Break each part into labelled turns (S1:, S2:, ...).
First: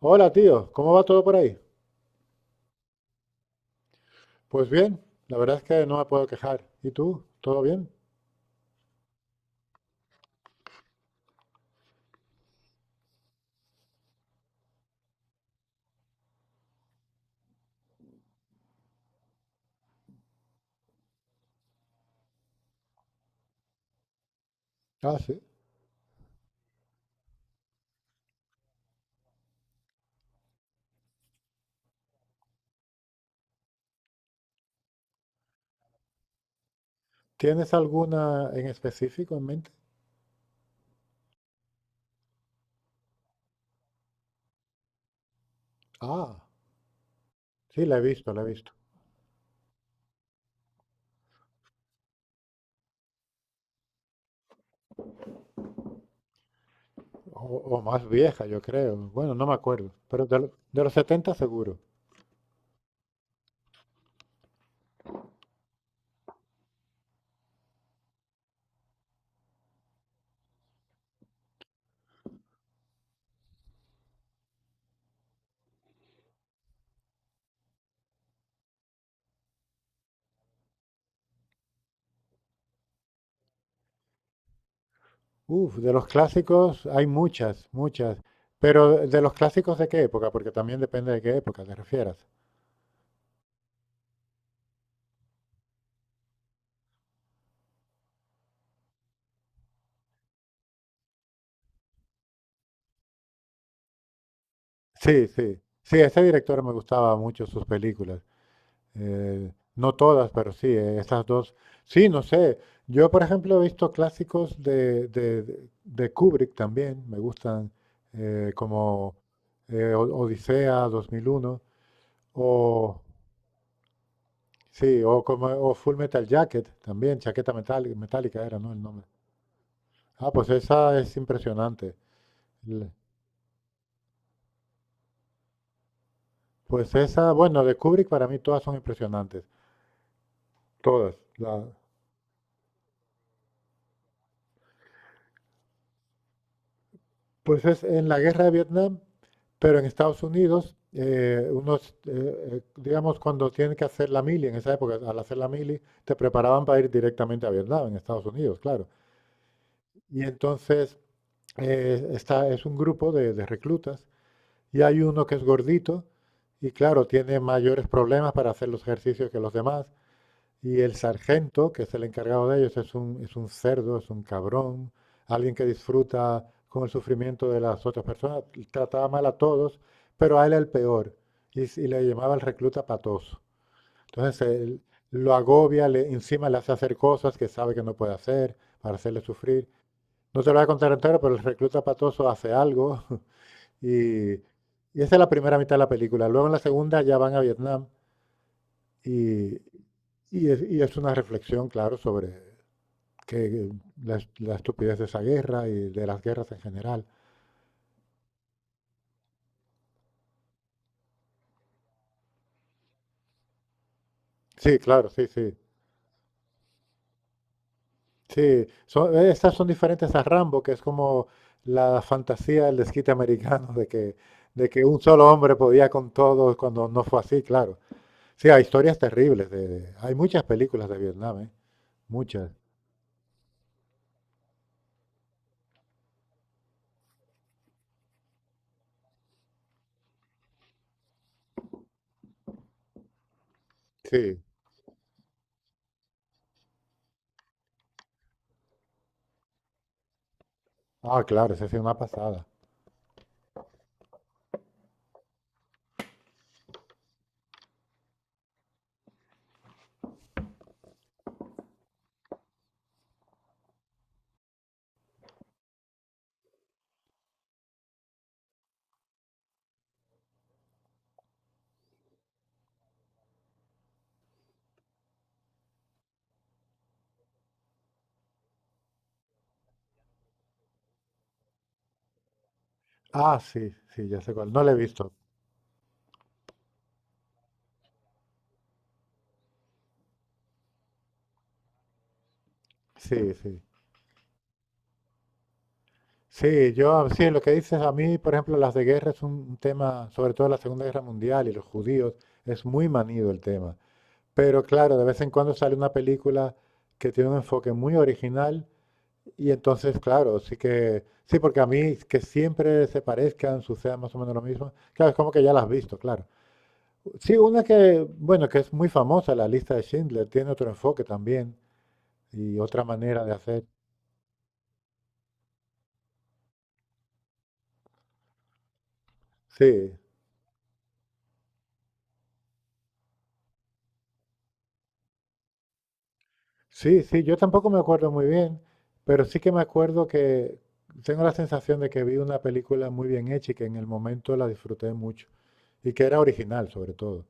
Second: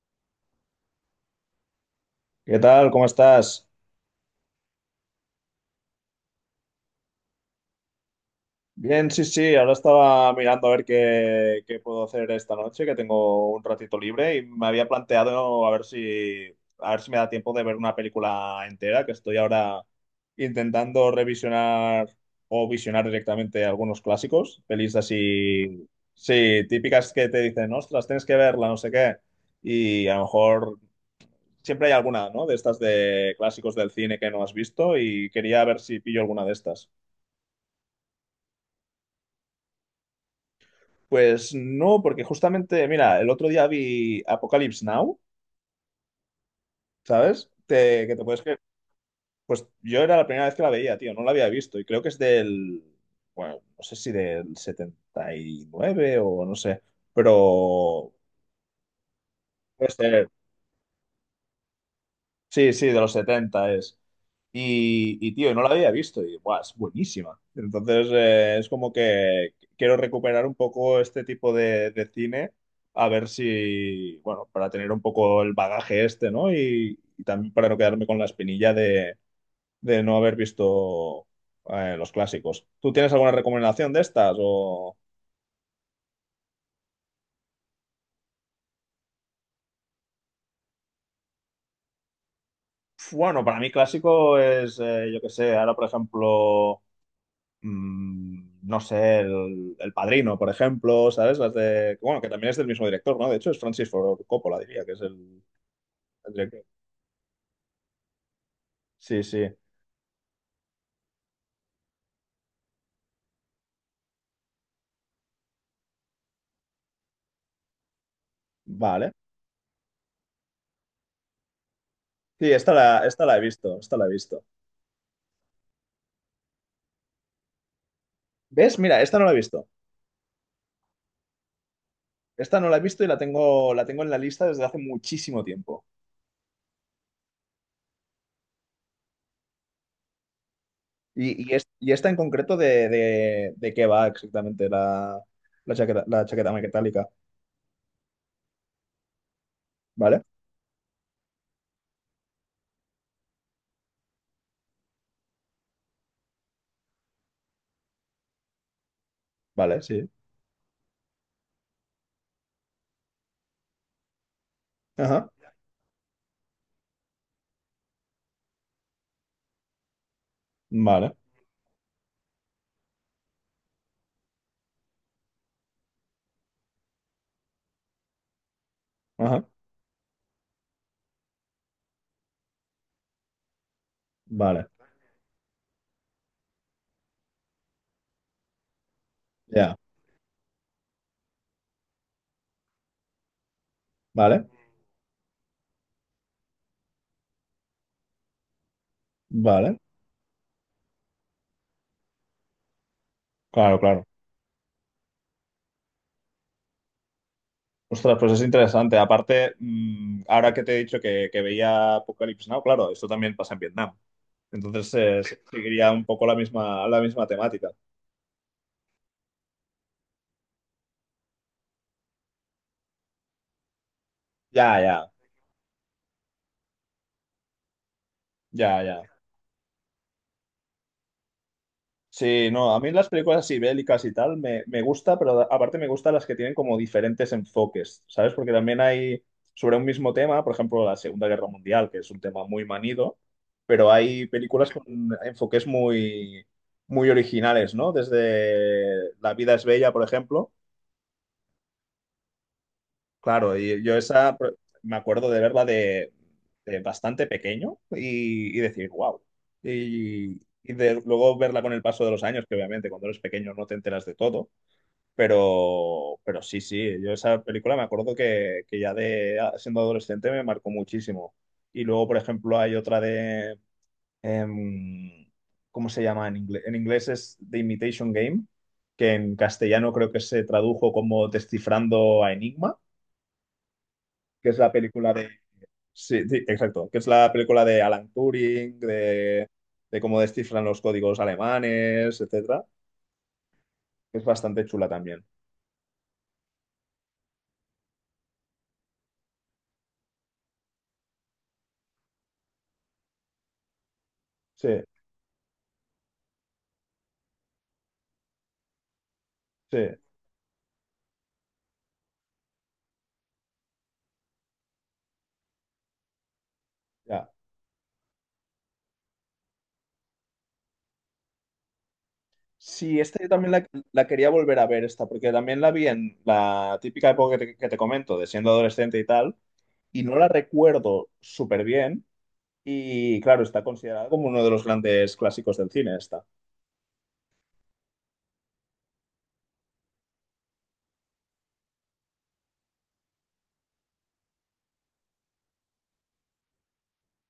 S1: Hola, tío, ¿cómo va todo por ahí?
S2: ¿Qué tal? ¿Cómo estás?
S1: Pues bien, la verdad es que no me puedo quejar. ¿Y tú? ¿Todo bien?
S2: Bien, sí, sí, ahora estaba mirando a ver qué puedo hacer esta noche, que tengo un ratito libre y me había planteado a ver si me da tiempo de ver una película entera, que estoy ahora intentando revisionar o visionar directamente algunos clásicos, pelis
S1: Ah, sí.
S2: así, sí, típicas que te dicen, ostras, tienes que verla, no sé qué, y a lo mejor siempre hay alguna, ¿no? De estas de clásicos del cine que no has visto y quería ver si pillo alguna de estas.
S1: ¿Tienes alguna en específico en mente?
S2: Pues no, porque justamente, mira, el otro día vi Apocalypse Now,
S1: Ah,
S2: ¿sabes?
S1: sí, la he
S2: Que te
S1: visto, la
S2: puedes
S1: he
S2: creer.
S1: visto.
S2: Pues yo era la primera vez que la veía, tío, no la había visto y creo que es del, bueno, no sé si del 79 o no sé,
S1: O, o más
S2: pero
S1: vieja, yo creo. Bueno, no me acuerdo,
S2: puede
S1: pero
S2: ser.
S1: de los setenta seguro.
S2: Sí, sí, de los 70 es. Y, tío, no la había visto y buah, es buenísima. Entonces, es como que quiero recuperar un poco este tipo de cine, a ver si, bueno, para tener un poco el bagaje este, ¿no? Y también para no quedarme con la espinilla de no haber visto los clásicos. ¿Tú tienes alguna recomendación de estas?
S1: Uf, de los clásicos hay muchas, muchas. Pero de los clásicos de qué época, porque también depende de qué época te refieras.
S2: Bueno, para mí clásico es, yo qué sé, ahora por ejemplo, no sé, el Padrino, por ejemplo, ¿sabes? Las de, bueno, que también es del mismo director, ¿no? De hecho, es Francis Ford Coppola, diría, que es
S1: Sí,
S2: el,
S1: sí. Sí, ese
S2: el
S1: director
S2: director.
S1: me gustaba mucho sus películas.
S2: Sí, sí,
S1: No todas, pero sí, esas dos. Sí, no sé. Yo, por ejemplo, he visto clásicos de Kubrick también. Me gustan
S2: vale.
S1: como Odisea 2001
S2: Sí,
S1: o
S2: esta la he visto, esta la he visto.
S1: sí, o como o Full Metal Jacket también, metálica era, ¿no?
S2: ¿Ves?
S1: El
S2: Mira,
S1: nombre.
S2: esta no la he visto.
S1: Ah, pues esa es impresionante.
S2: Esta no la he
S1: Le-
S2: visto y la tengo, en la lista desde hace muchísimo tiempo.
S1: Pues esa, bueno, de Kubrick para mí todas son impresionantes. Todas.
S2: Y, y,
S1: La,
S2: es- y esta en concreto de qué va exactamente la chaqueta metálica.
S1: pues es en la guerra de Vietnam, pero en Estados
S2: ¿Vale?
S1: Unidos, unos, digamos, cuando tienen que hacer la mili, en esa época, al hacer la mili, te preparaban para ir directamente a Vietnam, en Estados Unidos, claro.
S2: Vale, sí.
S1: Y entonces es un grupo de reclutas y hay uno
S2: Ajá.
S1: que es gordito y claro, tiene mayores problemas para hacer los ejercicios que los demás. Y el
S2: Vale.
S1: sargento, que es el encargado de ellos, es un cerdo, es un cabrón, alguien que disfruta con el sufrimiento de las otras personas, trataba mal a
S2: Ajá.
S1: todos, pero a él era el peor, y le llamaba el recluta patoso. Entonces
S2: Vale.
S1: él lo agobia, le, encima le hace hacer cosas que sabe que no puede hacer para hacerle sufrir.
S2: Ya.
S1: No te lo voy a contar entero, pero el recluta patoso hace algo y
S2: Vale.
S1: esa es la primera mitad de la película. Luego en la segunda ya van a Vietnam y,
S2: Vale.
S1: y es una reflexión, claro, sobre que
S2: Claro, claro.
S1: la estupidez de esa guerra y de las guerras en general.
S2: Ostras, pues es interesante. Aparte, ahora que te he dicho que veía Apocalypse Now, claro, esto también pasa en Vietnam.
S1: Sí,
S2: Entonces,
S1: claro, sí, sí.
S2: seguiría un poco la misma temática.
S1: Sí, son, estas son diferentes a Rambo, que es como la fantasía del desquite americano de
S2: Ya,
S1: que un
S2: ya,
S1: solo hombre podía con todos cuando no fue así, claro. Sí, hay
S2: ya,
S1: historias
S2: ya.
S1: terribles. Hay muchas películas de Vietnam, ¿eh?
S2: Sí,
S1: Muchas.
S2: no, a mí las películas así bélicas y tal me, gusta, pero aparte me gustan las que tienen como diferentes enfoques, ¿sabes? Porque también hay sobre un mismo tema, por ejemplo, la Segunda Guerra Mundial, que es un tema muy manido, pero hay
S1: Sí.
S2: películas con enfoques muy, muy originales, ¿no? Desde La vida es bella, por ejemplo.
S1: Ah, claro, esa sí es una pasada.
S2: Claro, y yo me acuerdo de verla de, bastante pequeño y decir, wow. Y luego verla con el paso de los años, que obviamente cuando eres pequeño no te enteras de todo, pero, sí, sí, yo esa película me acuerdo que ya de siendo adolescente me marcó muchísimo. Y luego, por ejemplo, hay otra em, ¿cómo se llama en inglés? En inglés es The Imitation Game, que en castellano creo que se tradujo como Descifrando a Enigma,
S1: Ah, sí, sí, ya sé
S2: que
S1: cuál.
S2: es
S1: No la
S2: la
S1: he visto.
S2: película de. Sí, sí, exacto, que es la película de Alan Turing, de, cómo descifran los códigos alemanes, etcétera.
S1: Sí, sí.
S2: Es bastante chula también.
S1: Sí, yo sí, lo que dices a mí, por ejemplo, las de guerra es un tema, sobre todo la Segunda Guerra Mundial y los judíos, es muy manido el tema. Pero
S2: Sí,
S1: claro, de vez en cuando sale una película que tiene un enfoque muy original y
S2: sí,
S1: entonces, claro, sí que, sí, porque a mí que siempre se parezcan, suceda más o menos lo mismo, claro, es como que ya las has visto, claro.
S2: ya.
S1: Sí, una que, bueno, que es muy famosa, la lista de Schindler, tiene otro enfoque también y otra
S2: Sí, esta
S1: manera
S2: yo
S1: de
S2: también
S1: hacer.
S2: la quería volver a ver esta, porque también la vi en la típica época que te comento, de siendo adolescente y tal,
S1: Sí,
S2: y no la recuerdo súper bien, y claro, está considerada como uno de los grandes clásicos del cine esta.
S1: sí, sí, yo tampoco me acuerdo muy bien, pero sí que me acuerdo que tengo la sensación de que vi una película muy bien hecha y que en el momento la disfruté mucho y que era original sobre todo.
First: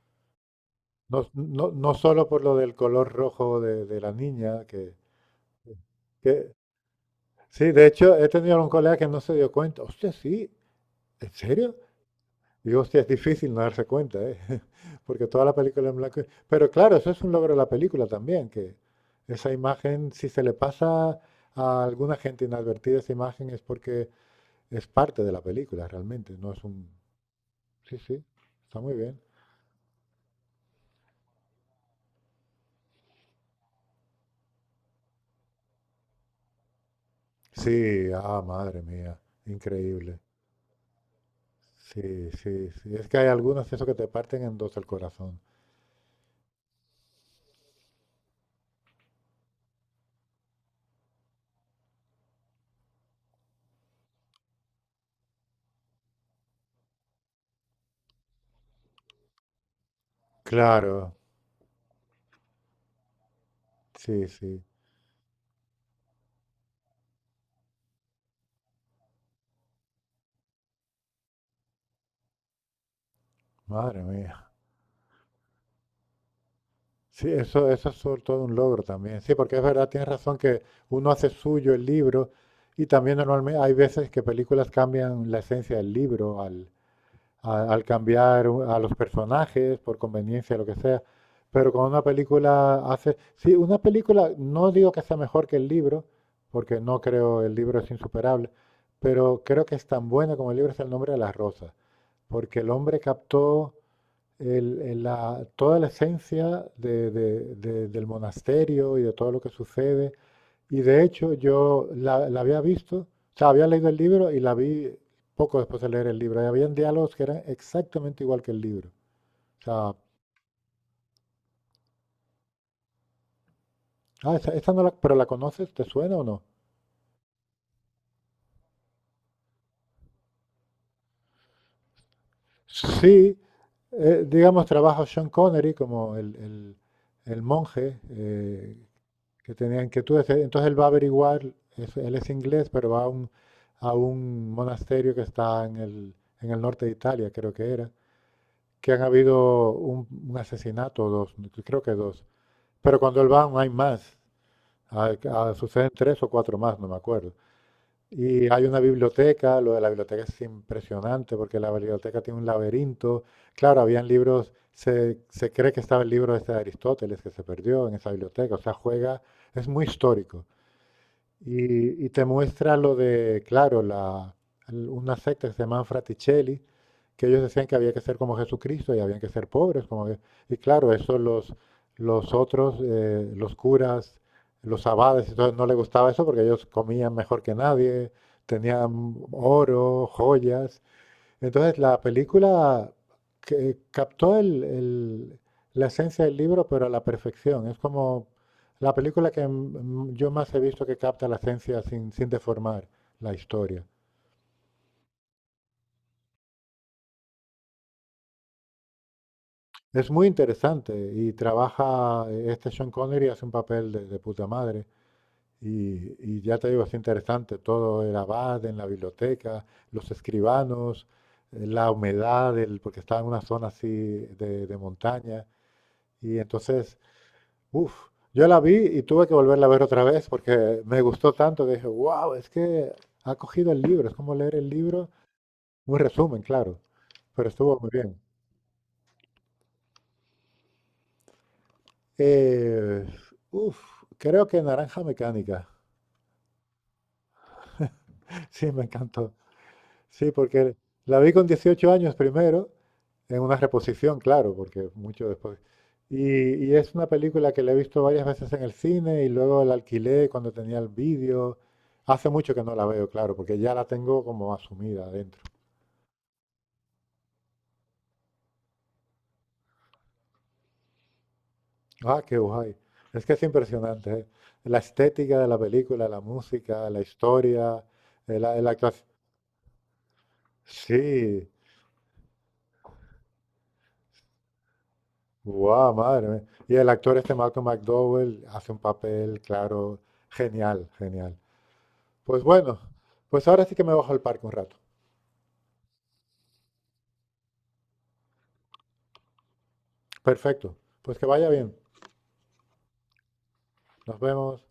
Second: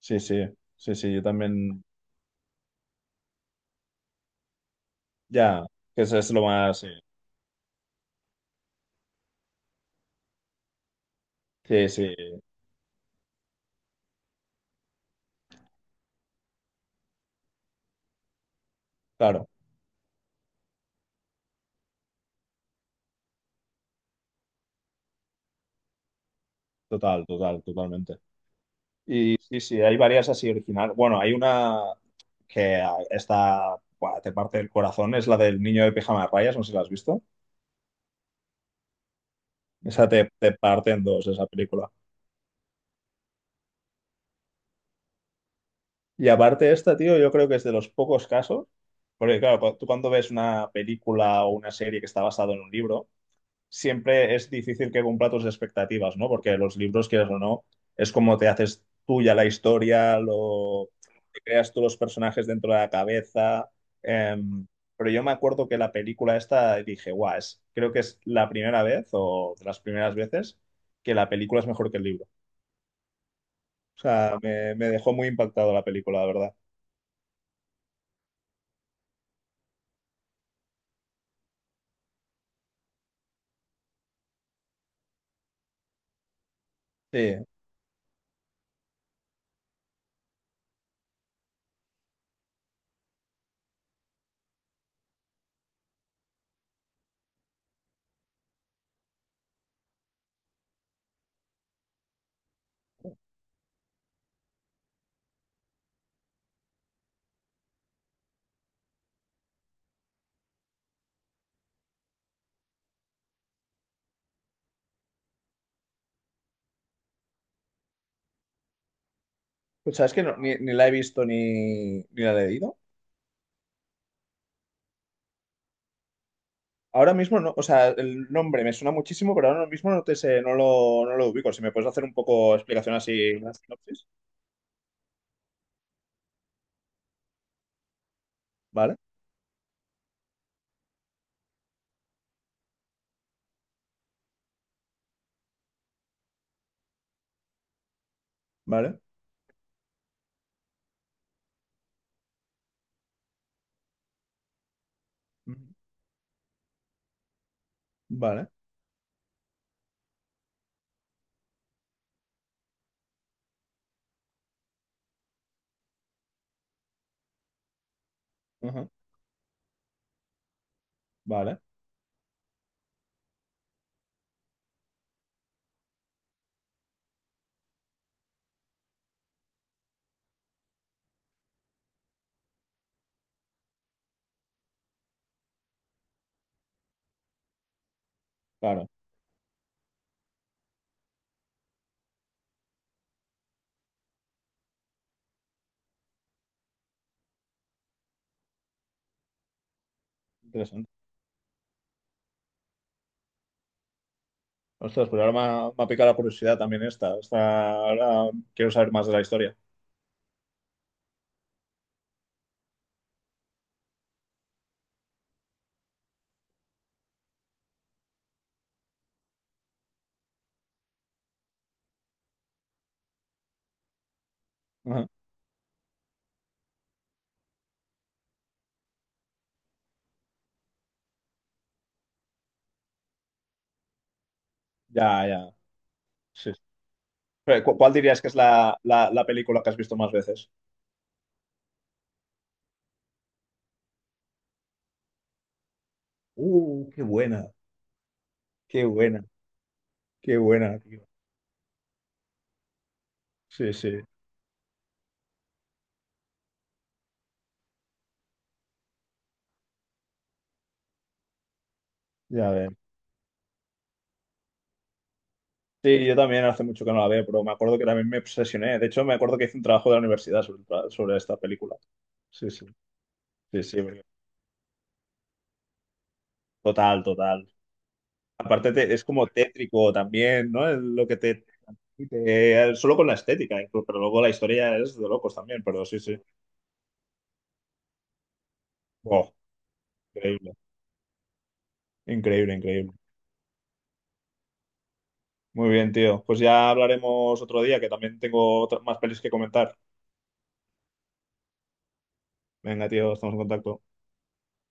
S2: Sí, sí, sí, sí, yo
S1: No, no,
S2: también,
S1: no solo por lo del color rojo de la niña,
S2: ya, que eso es lo
S1: que-
S2: más. Sí,
S1: sí, de hecho he tenido un colega que no se dio cuenta. Hostia, sí, ¿en serio?
S2: sí, sí,
S1: Y hostia, es difícil no darse cuenta, ¿eh? Porque toda la película en blanco y... Pero claro, eso es un logro de la película también, que
S2: claro.
S1: esa imagen, si se le pasa a alguna gente inadvertida esa imagen, es porque es parte de la película realmente, no es un...
S2: Total, total,
S1: Sí,
S2: totalmente.
S1: sí, está muy bien.
S2: Y sí, sí, hay varias así originales. Bueno, hay una que está, buah, te parte el corazón, es la del niño de pijama de rayas, no sé si la has visto.
S1: Sí, ah, madre mía,
S2: Esa
S1: increíble.
S2: te parte en dos, esa película.
S1: Sí, sí, sí. Es que hay algunos eso que te parten en dos el corazón.
S2: Y aparte esta, tío, yo creo que es de los pocos casos, porque claro, tú cuando ves una película o una serie que está basada en un libro, siempre es difícil que cumpla tus expectativas, ¿no? Porque los libros, quieras o no, es como te haces tuya la historia, lo
S1: Claro,
S2: te creas tú los personajes dentro de la cabeza.
S1: sí, sí.
S2: em, pero yo me acuerdo que la película esta dije, guau, es, creo que es la primera vez o de las primeras veces que la película es mejor que el libro. O
S1: Madre
S2: sea,
S1: mía.
S2: me, dejó muy impactado la película, la verdad.
S1: Sí, eso es sobre todo un logro también. Sí, porque es verdad, tienes razón que uno hace suyo el libro y también normalmente hay veces que películas cambian la esencia del libro
S2: Sí.
S1: al cambiar a los personajes por conveniencia, lo que sea. Pero con una película hace... Sí, una película, no digo que sea mejor que el libro, porque no creo el libro es insuperable, pero creo que es tan buena como el libro es El nombre de las rosas, porque el hombre captó toda la esencia del monasterio y de todo lo que sucede. Y de hecho yo la había visto, o sea, había leído el libro y la vi poco después de leer el libro. Y habían diálogos que eran exactamente igual que el libro. O sea,
S2: Pues sabes que ni la he visto ni la he leído.
S1: ah, esta no la, pero la conoces, ¿te suena o no?
S2: Ahora mismo no, o sea, el nombre me suena muchísimo, pero ahora mismo no te sé, no lo, ubico. Si me puedes hacer un poco explicación así,
S1: Sí,
S2: una sinopsis.
S1: digamos, trabaja Sean Connery como el monje,
S2: Vale,
S1: que tenían inquietudes. Entonces él va a averiguar, él es inglés, pero va a un monasterio que está en el norte de Italia, creo que era, que
S2: vale,
S1: han habido un asesinato, dos, creo que dos. Pero cuando él va no hay más. Ah, ah,
S2: ujú,
S1: suceden tres o cuatro más, no me acuerdo. Y
S2: vale,
S1: hay una biblioteca, lo de la biblioteca es impresionante porque la biblioteca tiene un laberinto. Claro, habían libros, se cree que estaba el libro este de Aristóteles que se perdió en esa biblioteca, o sea,
S2: ujú,
S1: juega, es muy histórico.
S2: vale,
S1: Y te muestra lo de, claro, una secta que se llaman Fraticelli, que ellos decían que había que ser como Jesucristo y habían que ser pobres. Y claro, eso los otros, los curas, los abades, y todo, no les gustaba eso porque ellos comían mejor que nadie,
S2: claro,
S1: tenían oro, joyas, entonces, la película que captó la esencia del libro, pero a la perfección. Es como la película que yo más he visto
S2: interesante.
S1: que capta la esencia sin, sin deformar la historia.
S2: Ostras, pues ahora me ha picado la curiosidad también esta. Ahora quiero saber más de la historia.
S1: Es muy interesante y trabaja, este Sean Connery hace un papel de puta madre. Y ya te digo, es interesante todo el abad en la biblioteca, los escribanos, la humedad, porque estaba en una zona así de
S2: Ujú,
S1: montaña. Y entonces uf, yo la vi y tuve que volverla a ver otra vez porque me gustó tanto que dije, wow, es que ha cogido el libro, es como leer el libro,
S2: ya, ya,
S1: un resumen,
S2: sí. Sí.
S1: claro, pero
S2: Pero,
S1: estuvo muy
S2: ¿cuál
S1: bien.
S2: dirías que es la, la película que has visto más veces?
S1: Eh, uf, Creo que Naranja Mecánica,
S2: Qué buena,
S1: sí, me
S2: qué buena,
S1: encantó. Sí,
S2: qué
S1: porque
S2: buena, tío.
S1: la vi con 18 años primero, en una
S2: Sí, sí,
S1: reposición, claro, porque mucho después. Y es una película que la he visto varias veces en el cine y luego la alquilé cuando tenía el vídeo. Hace
S2: ya
S1: mucho que
S2: ves.
S1: no la veo, claro, porque ya la tengo como asumida adentro.
S2: Sí, yo también hace mucho que no la veo, pero me acuerdo que también me obsesioné. De hecho, me acuerdo que hice un trabajo de la universidad sobre, esta película.
S1: Ah, qué
S2: Sí, sí,
S1: guay. Es que es
S2: sí, sí,
S1: impresionante, ¿eh? La estética de la película, la música, la
S2: total, total.
S1: historia, la
S2: Aparte es
S1: actuación.
S2: como tétrico también, ¿no? Es Lo que te,
S1: Sí,
S2: te- Solo con la estética, incluso, pero luego la historia es de locos también, pero
S1: guau,
S2: sí, sí.
S1: madre mía. Y el actor este Malcolm McDowell hace un
S2: Oh,
S1: papel, claro,
S2: increíble,
S1: genial, genial. Pues
S2: increíble,
S1: bueno,
S2: increíble.
S1: pues ahora sí que me bajo al parque un rato.
S2: Muy bien, tío. Pues ya hablaremos otro día, que también tengo más pelis que comentar.
S1: Perfecto. Pues que vaya bien.
S2: Venga, tío, estamos en contacto.
S1: Nos vemos.